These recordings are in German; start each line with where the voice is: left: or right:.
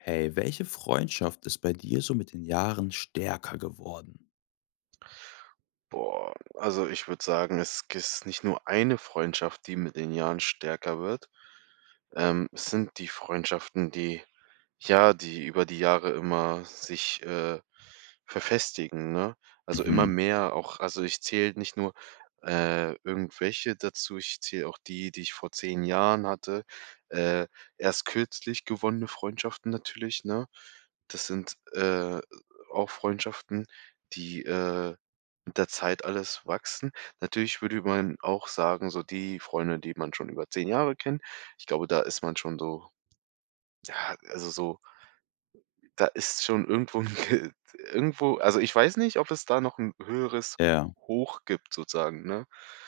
left: Hey, welche Freundschaft ist bei dir so mit den Jahren stärker geworden?
right: Boah, also, ich würde sagen, es g ist nicht nur eine Freundschaft, die mit den Jahren stärker wird. Ähm, es sind die Freundschaften, die ja, die über die Jahre immer sich, äh, verfestigen, ne? Also, immer
left: Mhm.
right: mehr auch also, ich zähle nicht nur, äh, irgendwelche dazu. Ich zähle auch die, die ich vor 10 Jahren hatte, äh, erst kürzlich gewonnene Freundschaften natürlich, ne? Das sind, äh, auch Freundschaften, die, äh, mit der Zeit alles wachsen. Natürlich würde man auch sagen, so die Freunde, die man schon über 10 Jahre kennt, ich glaube, da ist man schon so ja, also, so [unintelligible] da ist schon irgendwo 'n g t irgendwo also, ich weiß nicht, ob es da noch 'n höheres
left: Ja.
right: Hoch gibt sozusagen, ne?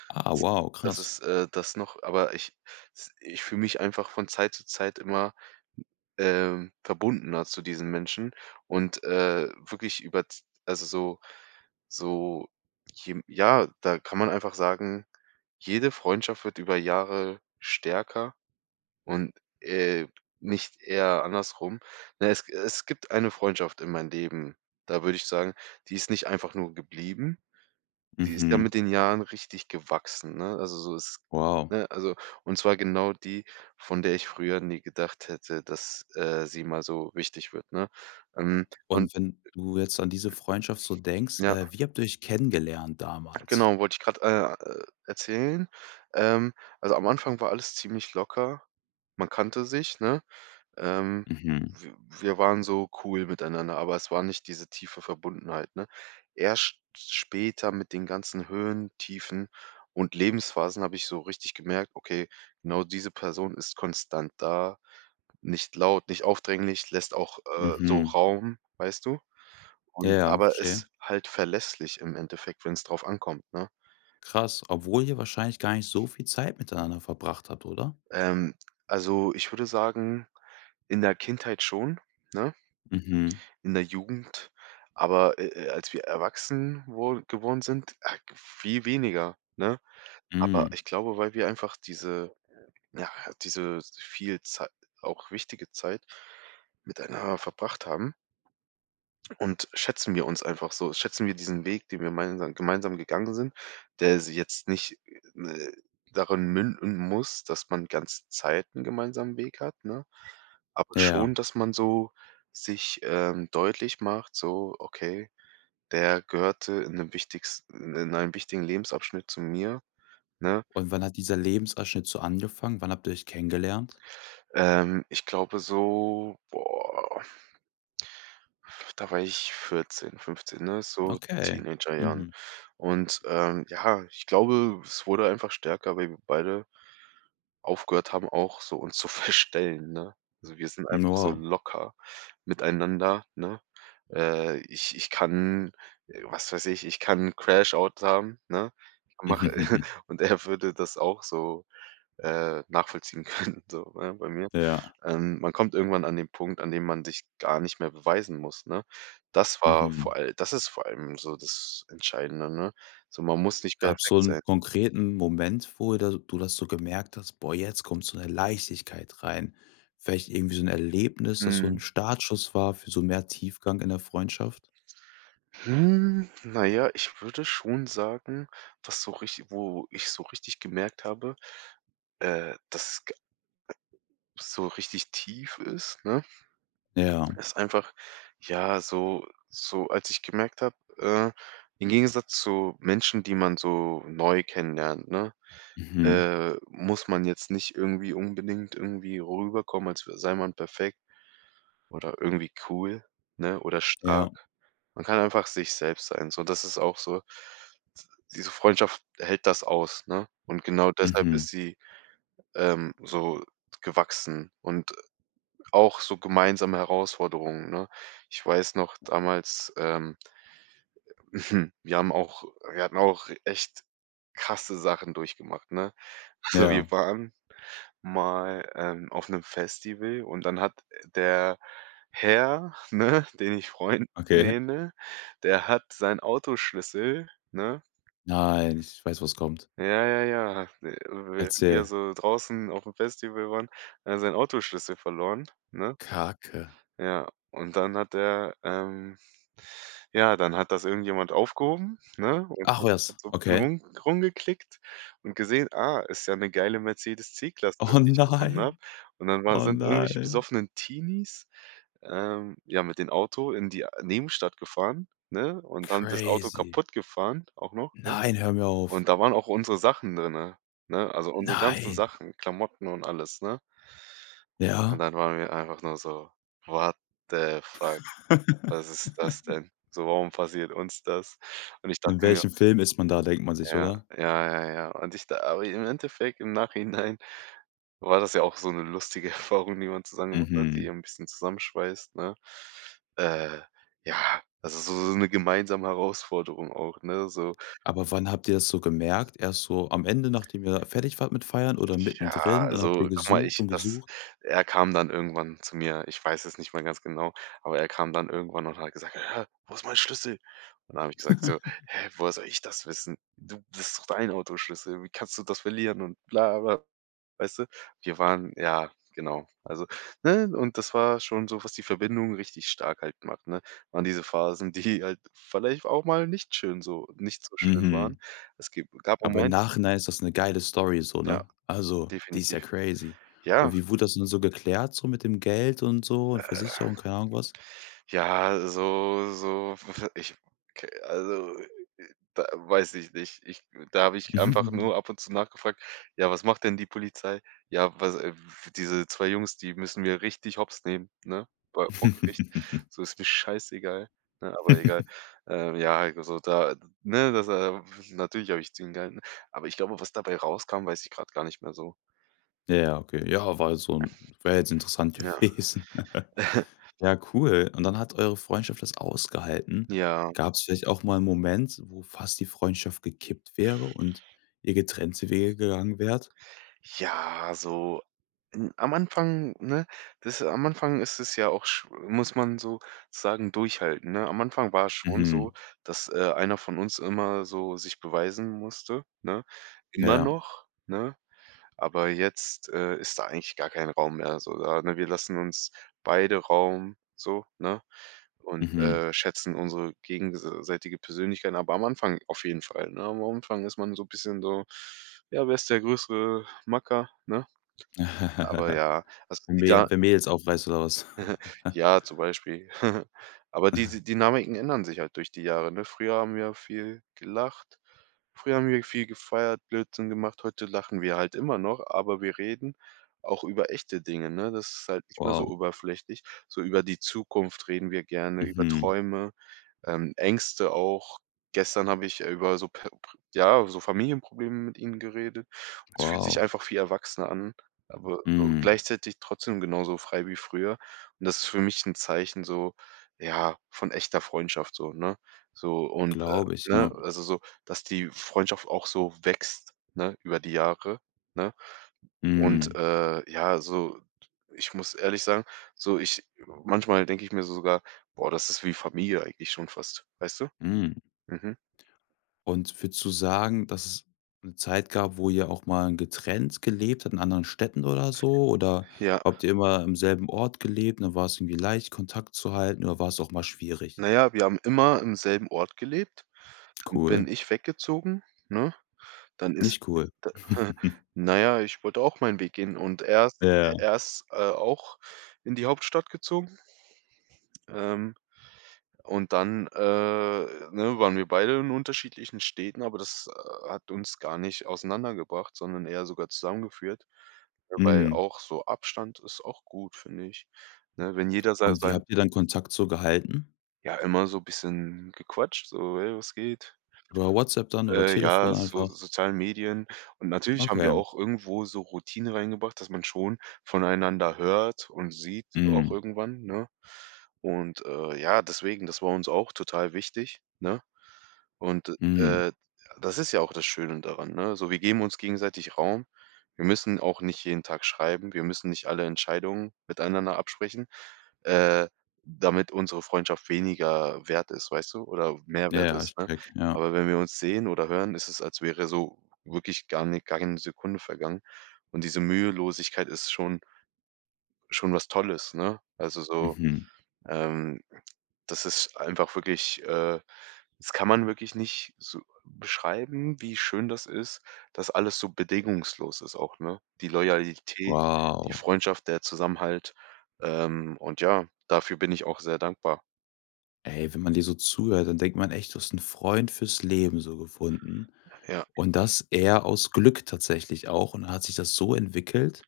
left: Ah. Wow,
right: Das
left: krass.
right: ist, äh das noch, aber ich s ich fühle mich einfach von Zeit zu Zeit immer, ähm, verbundener zu diesen Menschen und, äh, wirklich über z also, so so je ja, da kann man einfach sagen: „Jede Freundschaft wird über Jahre stärker und, äh, nicht eher andersrum.“ Na ja, es g es gibt eine Freundschaft in meinem Leben, da würde ich sagen, die ist nicht einfach nur geblieben, die ist ja
left: Mhm.
right: mit den Jahren richtig gewachsen, ne? Also, so ist
left: Wow.
right: ne? Also, und zwar genau die, von der ich früher nie gedacht hätte, dass, äh, sie mal so wichtig wird, ne? Ähm, und
left: Und wenn du jetzt an diese Freundschaft so denkst,
right: Ja.
left: äh, wie habt ihr euch kennengelernt damals?
right: Genau wollte ich gerade, äh, e erzählen. Ähm, also, am Anfang war alles ziemlich locker. Man kannte sich, ne? Ähm,
left: Mhm.
right: wi wir waren so cool miteinander, aber es war nicht diese tiefe Verbundenheit, ne? Erst s später mit den ganzen Höhen, Tiefen und Lebensphasen habe ich so richtig gemerkt: „Okay, genau diese Person ist konstant da, nicht laut, nicht aufdringlich, lässt auch, äh, so
left: Mhm.
right: Raum, weißt du? Und
left: Ja,
right: aber
left: verstehe.
right: ist halt verlässlich im Endeffekt, wenns drauf ankommt“, ne?
left: Krass, obwohl ihr wahrscheinlich gar nicht so viel Zeit miteinander verbracht hat, oder?
right: Ähm, also, ich würde sagen, in der Kindheit schon, ne?
left: Mhm.
right: In der Jugend, aber, äh äh, als wir erwachsen wo geworden sind, ak viel weniger, ne? Aber
left: Mhm.
right: ich glaube, weil wir einfach diese ja, diese viel Zei auch wichtige Zeit miteinander verbracht haben. Und schätzen wir uns einfach so schätzen wir diesen Weg, den wir meinsam gemeinsam gegangen sind, der s jetzt nicht, äh, darin münden muss, dass man ganze Zeit 'n gemeinsamen Weg hat, ne? Aber
left: Ja.
right: schon, dass man so sich, ähm, deutlich macht, so: „Okay, der gehörte in 'nem wichtigsten in einem wichtigen Lebensabschnitt zu mir“, ne?
left: Und wann hat dieser Lebensabschnitt so angefangen? Wann habt ihr euch kennengelernt?
right: Ähm, ich glaube so, boah da war ich 14, 15, ne, so
left: Okay,
right: Teenagerjahren.
left: mhm.
right: Und, ähm, ja, ich glaube, es wurde einfach stärker, weil wir beide aufgehört haben auch so uns zu verstellen, ne? Also, wir sind einfach so
left: Oh.
right: locker miteinander, ne? Äh, ich ich kann äh, was weiß ich, ich kann 'n Crash-Out haben, ne? Mache und er würde das auch so, äh, nachvollziehen können so, ne, bei mir.
left: Ja.
right: Ähm, man kommt irgendwann an den Punkt, an dem man sich gar nicht mehr beweisen muss, ne? Das war vor
left: Mhm.
right: all das ist vor allem so das Entscheidende, ne? So, man muss nicht
left: Gab's so
right: perfekt sein.
left: 'n konkreten Moment, wo de du das so gemerkt: „Boah, jetzt kommt so 'ne Leichtigkeit rein.“ Vielleicht irgendwie so 'n Erlebnis, das so 'n
right: Mhm.
left: Startschuss war für so mehr Tiefgang in der Freundschaft?
right: Hm, na ja, ich würde schon sagen, dass so rich wo ich so richtig gemerkt habe, äh, dass g äh, so richtig tief ist, ne,
left: Ja.
right: ist einfach ja, so so als ich gemerkt habe, äh: im Gegensatz zu Menschen, die man so neu kennenlernt, ne,
left: Mhm.
right: äh, muss man jetzt nicht irgendwie unbedingt irgendwie rüberkommen, als w sei man perfekt oder irgendwie cool, ne, oder
left: Ja.
right: stark. Man kann einfach sich selbst sein, so. Das ist auch so d diese Freundschaft hält das aus, ne, und genau deshalb
left: Mhm.
right: ist sie, ähm, so gewachsen und auch so gemeinsame Herausforderungen, ne? Ich weiß noch damals, ähm, äh, wir haben auch wir hatten auch echt krasse Sachen durchgemacht, ne? Also,
left: Ja.
right: wir waren mal, ähm, auf 'nem Festival und dann hat der Herr, ne, den ich Freund
left: Okay.
right: nenne, der hat seinen Autoschlüssel, ne
left: Nein, ich weiß, was kommt.
right: Ja, ja, ja, [unintelligible] wir
left: Erzähl.
right: so draußen auf'm Festival waren, er seinen Autoschlüssel verloren, ne?
left: Kacke.
right: Ja, und dann hat der, ähm ja, dann hat das irgendjemand aufgehoben, ne, und
left: Ach was,
right: hat so 'n bisschen
left: okay.
right: rum rumgeklickt und gesehen: „Ah, ist ja 'ne geile Mercedes C-Klasse,
left: Oh
right: die ich gefunden habe.“
left: nein.
right: Und dann waren
left: Oh
right: sind irgendwelche
left: nein.
right: besoffenen Teenies, ähm, ja, mit dem Auto in die Nebenstadt gefahren, ne, und dann das Auto
left: Crazy.
right: kaputtgefahren, auch noch, ja?
left: Nein, hör mir auf.
right: Und da waren auch unsere Sachen drinne, ne, also, unsere ganzen
left: Nein.
right: Sachen, Klamotten und alles, ne? Und
left: Ja?
right: dann waren wir einfach nur so: „What the fuck, was ist das denn so, warum passiert uns das?“ Und ich
left: In
right: dachte mir
left: welchem Film ist man da, denkt man sich,
right: Ja,
left: oder?
right: ja, ja, ja. Und ich da aber im Endeffekt im Nachhinein war das ja auch so 'ne lustige Erfahrung, die man zusammen gemacht hat, die
left: Mhm.
right: ja 'n bisschen zusammenschweißt, ne? Äh, ja, also, so so 'ne gemeinsame Herausforderung auch, ne, so.
left: Aber wann habt ihr das so gemerkt? Erst so am Ende, nachdem ihr fertig wart mit Feiern oder
right: Ja,
left: mittendrin und habt ihr
right: also, guck mal,
left: gesucht
right: ich
left: und
right: das
left: gesucht.
right: er kam dann irgendwann zu mir, ich weiß es nicht mal ganz genau, aber er kam dann irgendwann und hat gesagt: „Hä, wo ist mein Schlüssel?“ Und dann habe ich gesagt so: „Hä, woher soll ich das wissen? Du ist doch dein Autoschlüssel. Wie kannst du das verlieren“ und bla, bla, weißt du? Wir waren ja, genau. Also ne, und das war schon so, was die Verbindung richtig stark halt macht ne, waren diese Phasen, die halt vielleicht auch mal nicht schön so nicht so schön waren.
left: Mhm.
right: Es gib gab einen
left: Aber im
right: Moment.
left: Nachhinein ist das 'ne geile Story so,
right: Ja,
left: ne? Also, die ist ja
right: definitiv,
left: crazy. Und
right: ja.
left: wie wurde das denn so geklärt so mit dem Geld und so und
right: Äh.
left: Versicherung, keine Ahnung, was?
right: Ja, so so, w ich, k also, äh, äh, da weiß ich nicht. Ich da habe ich einfach nur ab und zu nachgefragt: „Ja, was macht denn die Polizei? Ja, was, w diese 2 Jungs, die müssen wir richtig Hopps nehmen, ne, bei vor Gericht. So ist mir scheißegal“, ne? Aber egal, ähm, ja, heik also, da ne, das natürlich habe ich zu ihm gehalten, aber ich glaube, was dabei rauskam, weiß ich grad gar nicht mehr so.
left: Ja, okay. Ja, war halt so 'n wäre jetzt interessant
right: Ja.
left: gewesen. Ja cool und dann hat eure Freundschaft das ausgehalten.
right: Ja.
left: Gab's vielleicht auch mal 'n Moment, wo fast die Freundschaft gekippt wäre und ihr getrennte Wege gegangen wärt?
right: Ja, so n am Anfang, ne, das am Anfang ist es ja auch sch muss man sozusagen durchhalten, ne? Am Anfang war es schon so,
left: Mhm.
right: dass, äh, einer von uns immer so sich beweisen musste, ne? Immer
left: Ja.
right: noch, ne, aber jetzt, äh, ist da eigentlich gar kein Raum mehr so da, ne? Wir lassen uns beide Raum so, ne? Und,
left: Mhm.
right: äh, schätzen unsere gegenseitige Persönlichkeiten, aber am Anfang auf jeden Fall, ne? Am Anfang ist man so 'n bisschen so: Ja, wer ist der größere Macker, ne? Aber ja, also, die da
left: Mehr wer Mädels aufreißt, oder was?
right: Ja, zum Beispiel, aber diese Dynamiken ändern sich halt durch die Jahre, ne? Früher haben wir ja viel gelacht. Früher haben wir viel gefeiert, Blödsinn gemacht, heute lachen wir halt immer noch, aber wir reden auch über echte Dinge, ne? Das ist halt nicht mehr so
left: Wow.
right: oberflächlich. So über die Zukunft reden wir gerne, über
left: Mhm.
right: Träume, ähm, Ängste auch. Gestern habe ich, äh, über so per pr ja, so Familienprobleme mit ihm geredet. Es fühlt sich
left: Wow.
right: einfach viel erwachsener an, aber so
left: Mhm.
right: gleichzeitig trotzdem genauso frei wie früher. Und das ist für mich 'n Zeichen so, ja, von echter Freundschaft so, ne? So und, äh
left: Glaube ich,
right: ne,
left: ja.
right: also, so, dass die Freundschaft auch so wächst, ne, über die Jahre, ne? Und,
left: Mhm.
right: äh, ja, so d ich muss ehrlich sagen, so ich manchmal denke ich mir so sogar: „Boah, das ist wie Familie eigentlich schon fast“, weißt du?
left: Mhm.
right: Mhm.
left: Und würdest du sagen, dass es 'ne Zeit gab, wo ihr auch mal getrennt gelebt habt, in anderen Städten oder so oder
right: Ja.
left: habt ihr immer im selben Ort gelebt und dann war's irgendwie leicht Kontakt zu halten oder war's auch mal schwierig?
right: Na ja, wir haben immer im selben Ort gelebt. Dann
left: Cool.
right: bin ich weggezogen, ne, dann ist
left: Nicht cool.
right: da na ja, ich wollte auch meinen Weg gehen und er ist, äh
left: Ja.
right: er ist auch in die Hauptstadt gezogen. Ähm, und dann, äh, ne, waren wir beide in unterschiedlichen Städten, aber das, äh, hat uns gar nicht auseinander gebracht, sondern eher sogar zusammengeführt. W weil
left: Mhm.
right: auch so Abstand ist auch gut, finde ich, ne, wenn jeder sa
left: Und wie
right: sein
left: habt ihr dann Kontakt so gehalten?
right: Ja, immer so bisschen gequatscht, so: „Hey, was geht?“
left: Über Whatsapp dann oder Telefon
right: Ja, so
left: einfach?
right: sozialen Medien. Und natürlich haben wir
left: Okay.
right: auch irgendwo so Routine reingebracht, dass man schon voneinander hört und sieht auch
left: Mhm.
right: irgendwann, ne? Und, äh, ja, deswegen, das war uns auch total wichtig, ne? Und,
left: Mhm.
right: äh, das ist ja auch das Schöne daran, ne? So, wir geben uns gegenseitig Raum. Wir müssen auch nicht jeden Tag schreiben. Wir müssen nicht alle Entscheidungen miteinander absprechen, äh, damit unsere Freundschaft weniger wert ist, weißt du, oder mehr wert
left: Ja, ich
right: ist, ne?
left: checke, ja.
right: Aber wenn wir uns sehen oder hören, ist es, als wäre so wirklich gar ni gar keine Sekunde vergangen. Und diese Mühelosigkeit ist schon schon was Tolles, ne? Also, so,
left: Mhm.
right: ähm, das ist einfach wirklich, äh das kann man wirklich nicht so beschreiben, wie schön das ist, dass alles so bedingungslos ist auch, ne? Die Loyalität, die
left: Wow.
right: Freundschaft, der Zusammenhalt, ähm, und ja, dafür bin ich auch sehr dankbar.
left: Ey, wenn man dir so zuhört, dann denkt man echt, du hast 'n Freund fürs Leben so gefunden.
right: Ja.
left: Und das eher aus Glück tatsächlich auch und dann hat sich das so entwickelt.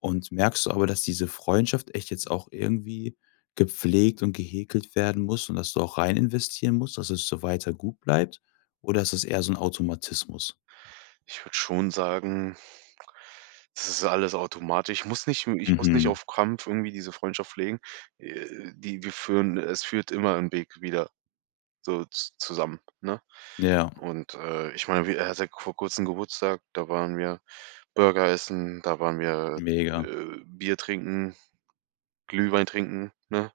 left: Und merkst du aber, dass diese Freundschaft echt jetzt auch irgendwie gepflegt und gehäkelt werden muss und dass du auch rein investieren musst, dass es so weiter gut bleibt oder ist das eher so 'n Automatismus?
right: Ich würde schon sagen das ist alles automatisch. Ich muss nicht m ich muss nicht
left: Mhm.
right: auf Krampf irgendwie diese Freundschaft pflegen, äh, die wir führen es führt immer 'n Weg wieder so z zusammen, ne?
left: Ja.
right: Und, äh, ich meine, wi er hatte vor kurzem Geburtstag, da waren wir Burger essen, da waren wir,
left: Mega.
right: äh, Bier trinken, Glühwein trinken, ne?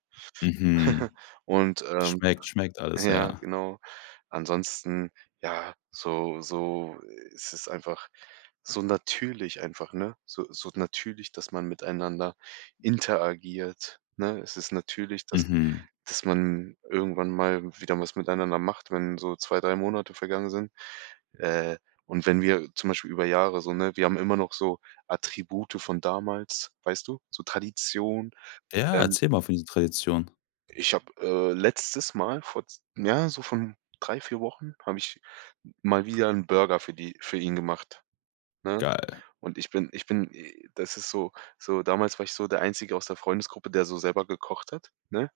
left: Mhm.
right: Und, ähm
left: Schmeckt, schmeckt alles,
right: ja,
left: ja.
right: genau. Ansonsten, ja, so so es ist einfach so natürlich einfach, ne, so so natürlich, dass man miteinander interagiert, ne? Es ist natürlich, dass
left: Mhm.
right: dass man irgendwann mal wieder was miteinander macht, wenn so 2, 3 Monate vergangen sind. Äh, und wenn wir zum Beispiel über Jahre so ne, wir haben immer noch so Attribute von damals, weißt du, so Tradition.
left: Ja,
right: Ähm
left: erzähl mal für die Traditionen.
right: Ich habe, äh, letztes Mal vor z ja, so von 3, 4 Wochen, habe ich mal wieder 'n Burger für die für ihn gemacht, ne?
left: Geil.
right: Und ich bin ich bin i das ist so so damals war ich so der einzige aus der Freundesgruppe, der so selber gekocht hat, ne?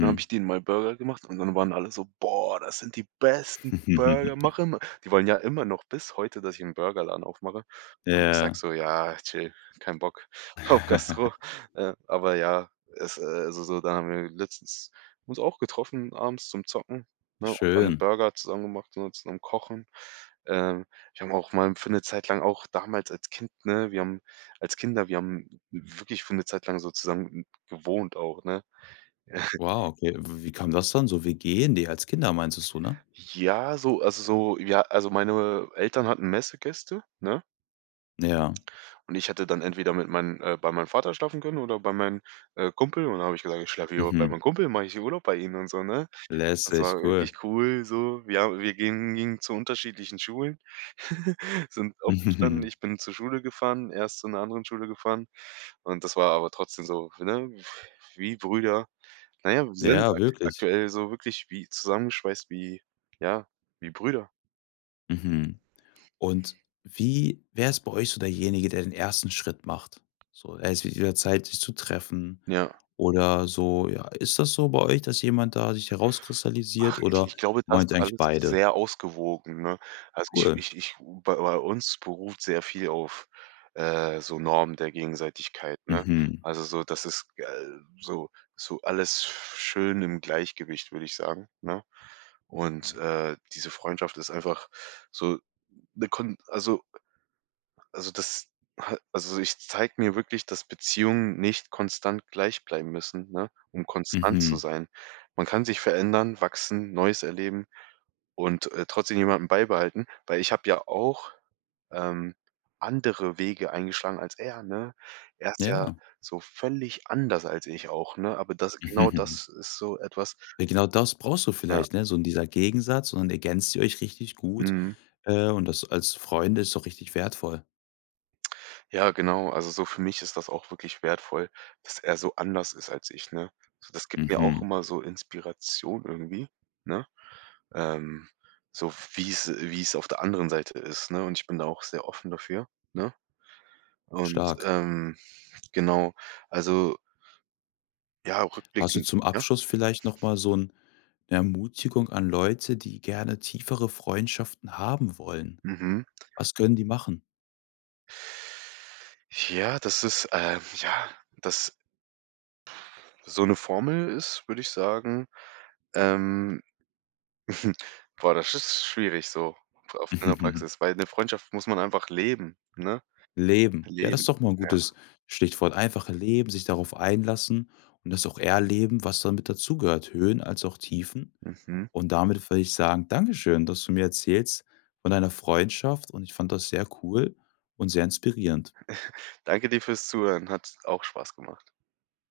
right: Dann habe ich denen mal Burger gemacht und dann waren alle so: „Boah, das sind die besten Burger, mach immer.“ Die wollen ja immer noch bis heute, dass ich 'n Burgerladen aufmache und ich sage
left: Ja.
right: so: „Ja, chill, kein Bock, auf Gastro“, ähm, aber ja, es äh, also, so, da haben wir letztens uns auch getroffen abends zum Zocken, ne, und dann
left: Schön.
right: Burger zusammen gemacht und zusammen Kochen. Ähm, wir haben auch mal 'n für 'ne Zeit lang auch damals als Kind ne, wir haben als Kinder, wir haben wirklich für 'ne Zeit lang so zusammen gewohnt auch, ne?
left: Wow, okay, w wie kam das, dann so WG? Ne als Kinder, meintest du, ne?
right: Ja, so also, so w ja, also, meine Eltern hatten Messegäste, ne?
left: Ja.
right: Und ich hatte dann entweder mit meinen äh, bei meinem Vater schlafen können oder bei meinem, äh, Kumpel und dann habe ich gesagt, ich schlafe hier bei
left: Mhm.
right: mein Kumpel mache ich Urlaub bei ihm und so, ne? Das
left: Lässig,
right: war wirklich
left: cool.
right: cool so. Wir habe wir ha wir gingen gingen zu unterschiedlichen Schulen, sind aufgestanden, ich bin zur Schule gefahren, er ist zu 'ner anderen Schule gefahren und das war aber trotzdem so, ne, wie Brüder. Na ja, wir sind
left: Ja, wirklich.
right: aktuell so wirklich wie zusammenschweißt wie ja, wie Brüder.
left: Mhm. Und wie wer ist bei euch so derjenige, der den 1. Schritt macht? So, es wird wieder Zeit sich zu treffen,
right: Ja.
left: oder so, ja. Ist das so bei euch, dass jemand da sich herauskristallisiert
right: Ach, ich
left: oder
right: ich glaube, das
left: meint ihr
right: ist
left: eigentlich
right: alles
left: beide?
right: sehr ausgewogen, ne? Also, ich
left: Cool.
right: ich ich bei bei uns beruht sehr viel auf, äh, so Normen der Gegenseitigkeit, ne?
left: Mhm.
right: Also, so, das ist so so alles sch schön im Gleichgewicht, würde ich sagen, ne? Und, äh, diese Freundschaft ist einfach so 'ne kon also Also, das ha also, ich zeigt mir wirklich, dass Beziehungen nicht konstant gleich bleiben müssen, ne, um konstant zu
left: Mhm.
right: sein. Man kann sich verändern, wachsen, Neues erleben und, äh, trotzdem jemanden beibehalten, weil ich habe ja auch, ähm, andere Wege eingeschlagen als er, ne? Er ist ja
left: Ja.
right: so völlig anders als ich auch, ne, aber das genau das ist so etwas
left: Ja, genau das brauchst du
right: Ja.
left: vielleicht, ne? So in dieser Gegensatz, und dann ergänzt die euch richtig gut,
right: Mhm.
left: äh, und das als Freunde ist doch richtig wertvoll.
right: Ja, genau, also, so für mich ist das auch wirklich wertvoll, dass er so anders ist als ich, ne? So, das gibt mir auch
left: Mhm.
right: immer so Inspiration irgendwie, ne? Ähm, so wie's wie's auf der anderen Seite ist, ne? Und ich bin da auch sehr offen dafür, ne? Und,
left: Stark.
right: ähm, genau, also ja
left: Hast du
right: rückblickend
left: zum
right: ja?
left: Abschluss vielleicht noch mal so 'n Ermutigung an Leute, die gerne tiefere Freundschaften haben wollen?
right: Mhm.
left: Was können die machen?
right: Ja, das ist äh, ja, das So 'ne Formel ist, würde ich sagen ähm, boah, das ist schwierig so auf in der Praxis, weil 'ne Freundschaft muss man einfach leben, ne?
left: Leben. Ja, das ist
right: Leben,
left: doch mal 'n gutes
right: ja.
left: Stichwort, einfach Leben, sich darauf einlassen und das auch erleben, was damit dazugehört, Höhen als auch Tiefen.
right: Mhm.
left: Und damit würde ich sagen, dankeschön, dass du mir erzählst von deiner Freundschaft und ich fand das sehr cool und sehr inspirierend.
right: Danke dir fürs Zuhören, hat auch Spaß gemacht.